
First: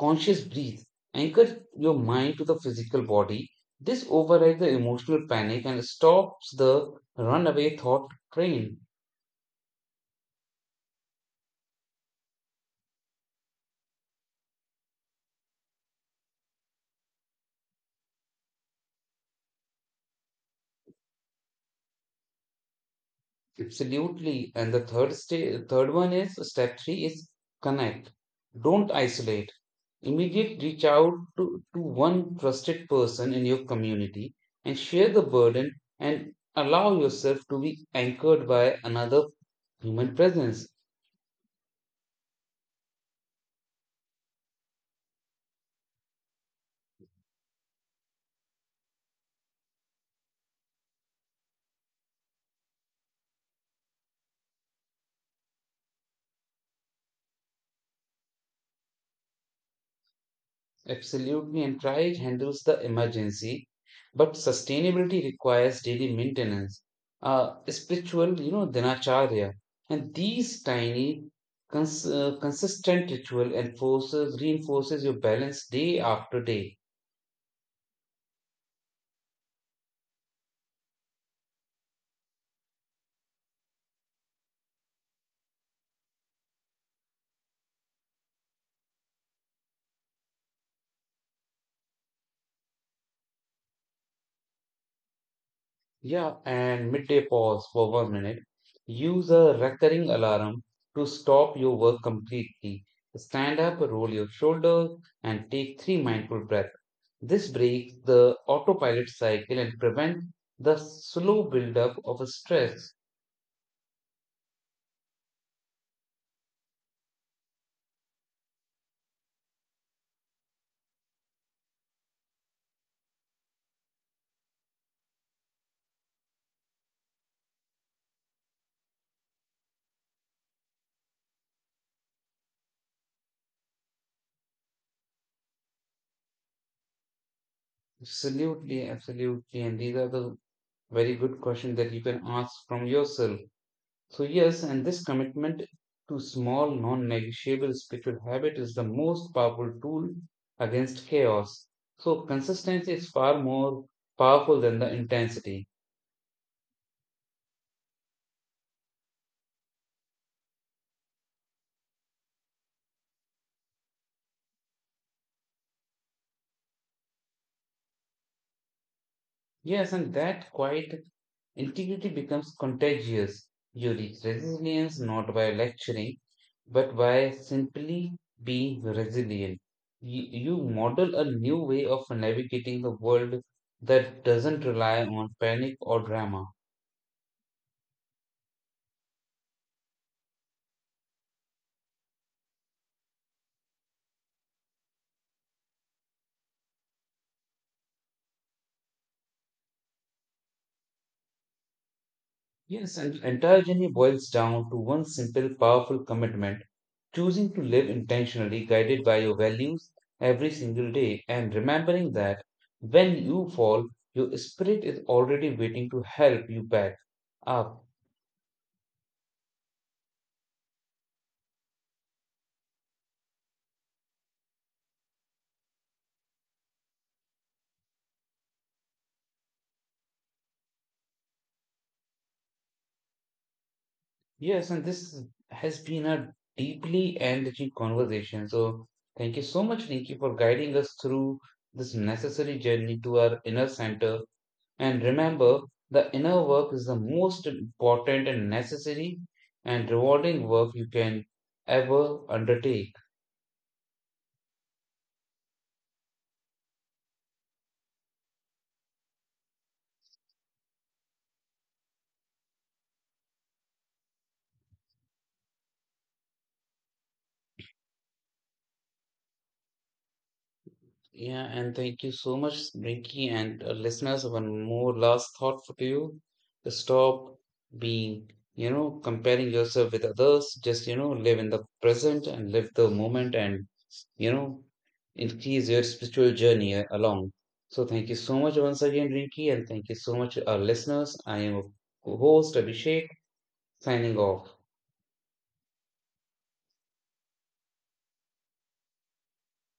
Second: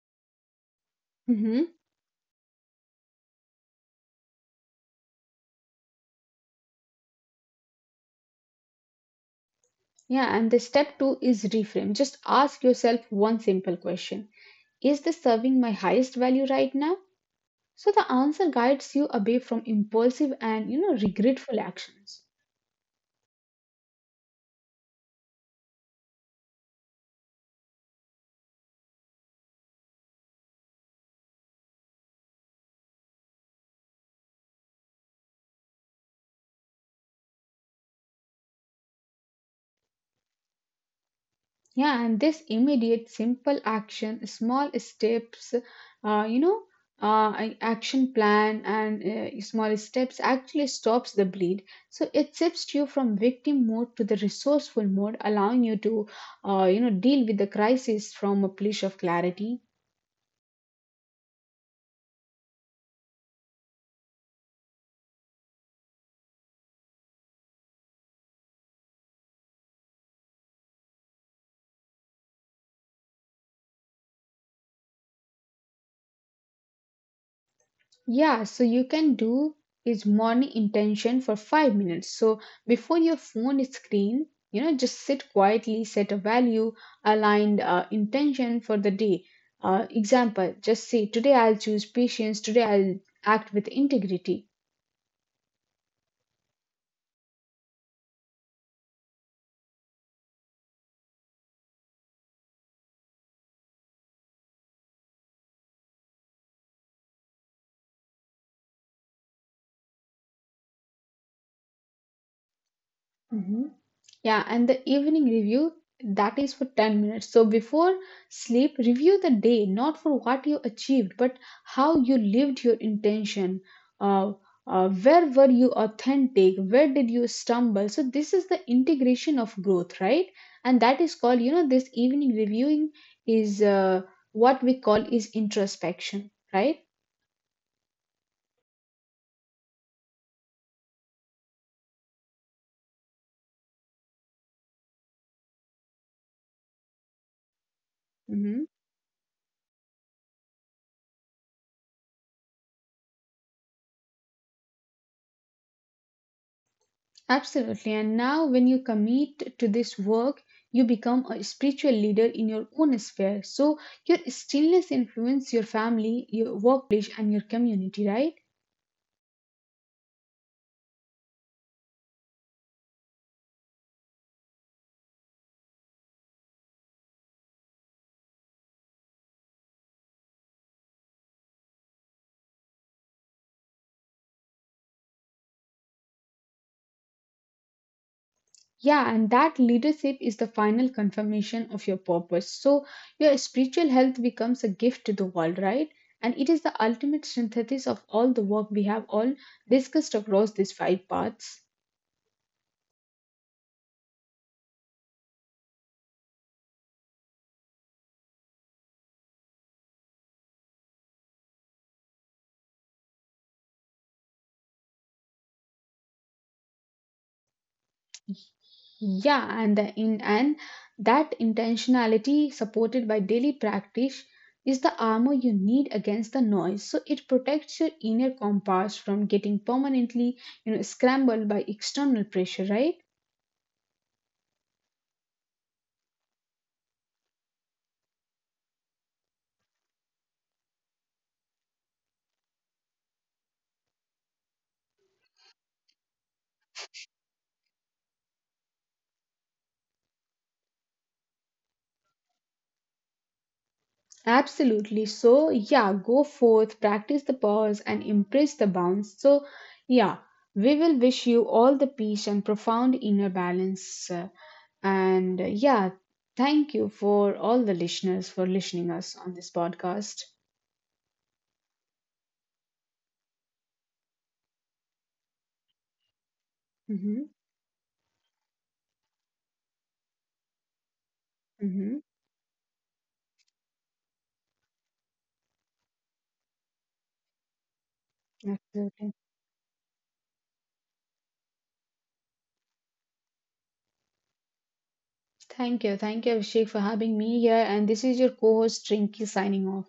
conscious breathe. Anchor
Hmm.
your mind to the physical body. This overrides the emotional panic and stops the runaway thought train.
Yeah, and the step two is reframe. Just ask yourself one simple question: Is this serving my highest value right now? So, the answer guides you away from impulsive and, you know, regretful actions.
Absolutely. And the third one is step three is connect. Don't isolate. Immediately reach out to, one trusted person in your community, and share the burden and allow yourself to be anchored by another human presence.
Yeah, and this immediate, simple action, small steps, uh, you know, action plan and small steps actually stops the bleed. So it shifts you from victim mode to the resourceful mode, allowing you to, you know, deal with the crisis from a place of clarity.
Absolutely, and try handles the emergency, but sustainability requires daily maintenance, spiritual, dhanacharya, and these tiny, consistent ritual enforces reinforces your balance day after day.
Yeah, so you can do is morning intention for 5 minutes. So before your phone is screen, you know, just sit quietly, set a value aligned intention for the day. Example, just say, today I'll choose patience, today I'll act with integrity.
Yeah, and midday pause for 1 minute. Use a recurring alarm to stop your work completely. Stand up, roll your shoulders, and take three mindful breaths. This breaks the autopilot cycle and prevents the slow buildup of a stress.
Mhm. Yeah, and the evening review that is for 10 minutes. So before sleep, review the day not for what you achieved, but how you lived your intention. Uh, where were you authentic? Where did you stumble? So this is the integration of growth, right? And that is called, you know, this evening reviewing is what we call is introspection, right?
Absolutely, absolutely. And these are the very good questions that you can ask from yourself. So, yes, and this commitment to small, non negotiable spiritual habit
Mhm.
is the most powerful tool against chaos. So, consistency is far more powerful than the intensity.
Absolutely. And now, when you commit to this work, you become a spiritual leader in your own sphere. So, your stillness influences your family, your workplace, and your community, right?
Yes, and that quiet integrity becomes contagious. You reach resilience not by lecturing, but by simply being resilient. You model a new way of navigating the world that doesn't rely on panic or drama.
Yeah, and that leadership is the final confirmation of your purpose. So, your spiritual health becomes a gift to the world, right? And it is the ultimate synthesis of all the work we have all discussed across these five paths.
Yes, and entire journey boils down to one simple, powerful commitment: choosing to live intentionally, guided by your values every single day, and remembering that when you fall, your spirit is already waiting to help you back up.
Yeah, and the in and that intentionality supported by daily practice is the armor you need against the noise. So it protects your inner compass from getting permanently, you know, scrambled by external pressure, right?
Yes, and this has been a deeply enriching conversation. So, thank you so much, Nikki, for guiding us through this necessary journey to our inner center. And remember, the inner work is the most important and necessary and rewarding work you can ever undertake.
Absolutely. So yeah, go forth, practice the pause and embrace the bounce. So yeah, we will wish you all the peace and profound inner balance. And yeah, thank you for all the listeners for listening us on this podcast.
Yeah, and thank you so much, Rinky, and listeners. One more last thought for you:
Mm-hmm.
stop being, comparing yourself with others. Just live in the
Mm-hmm.
present and live the moment, and you know, increase your spiritual journey along. So, thank you so much once
Absolutely.
again, Rinky, and thank you so much, our listeners. I am your host Abhishek, signing off.
Thank you. Thank you, Abhishek, for having me here. And this is your co host, Trinky, signing off.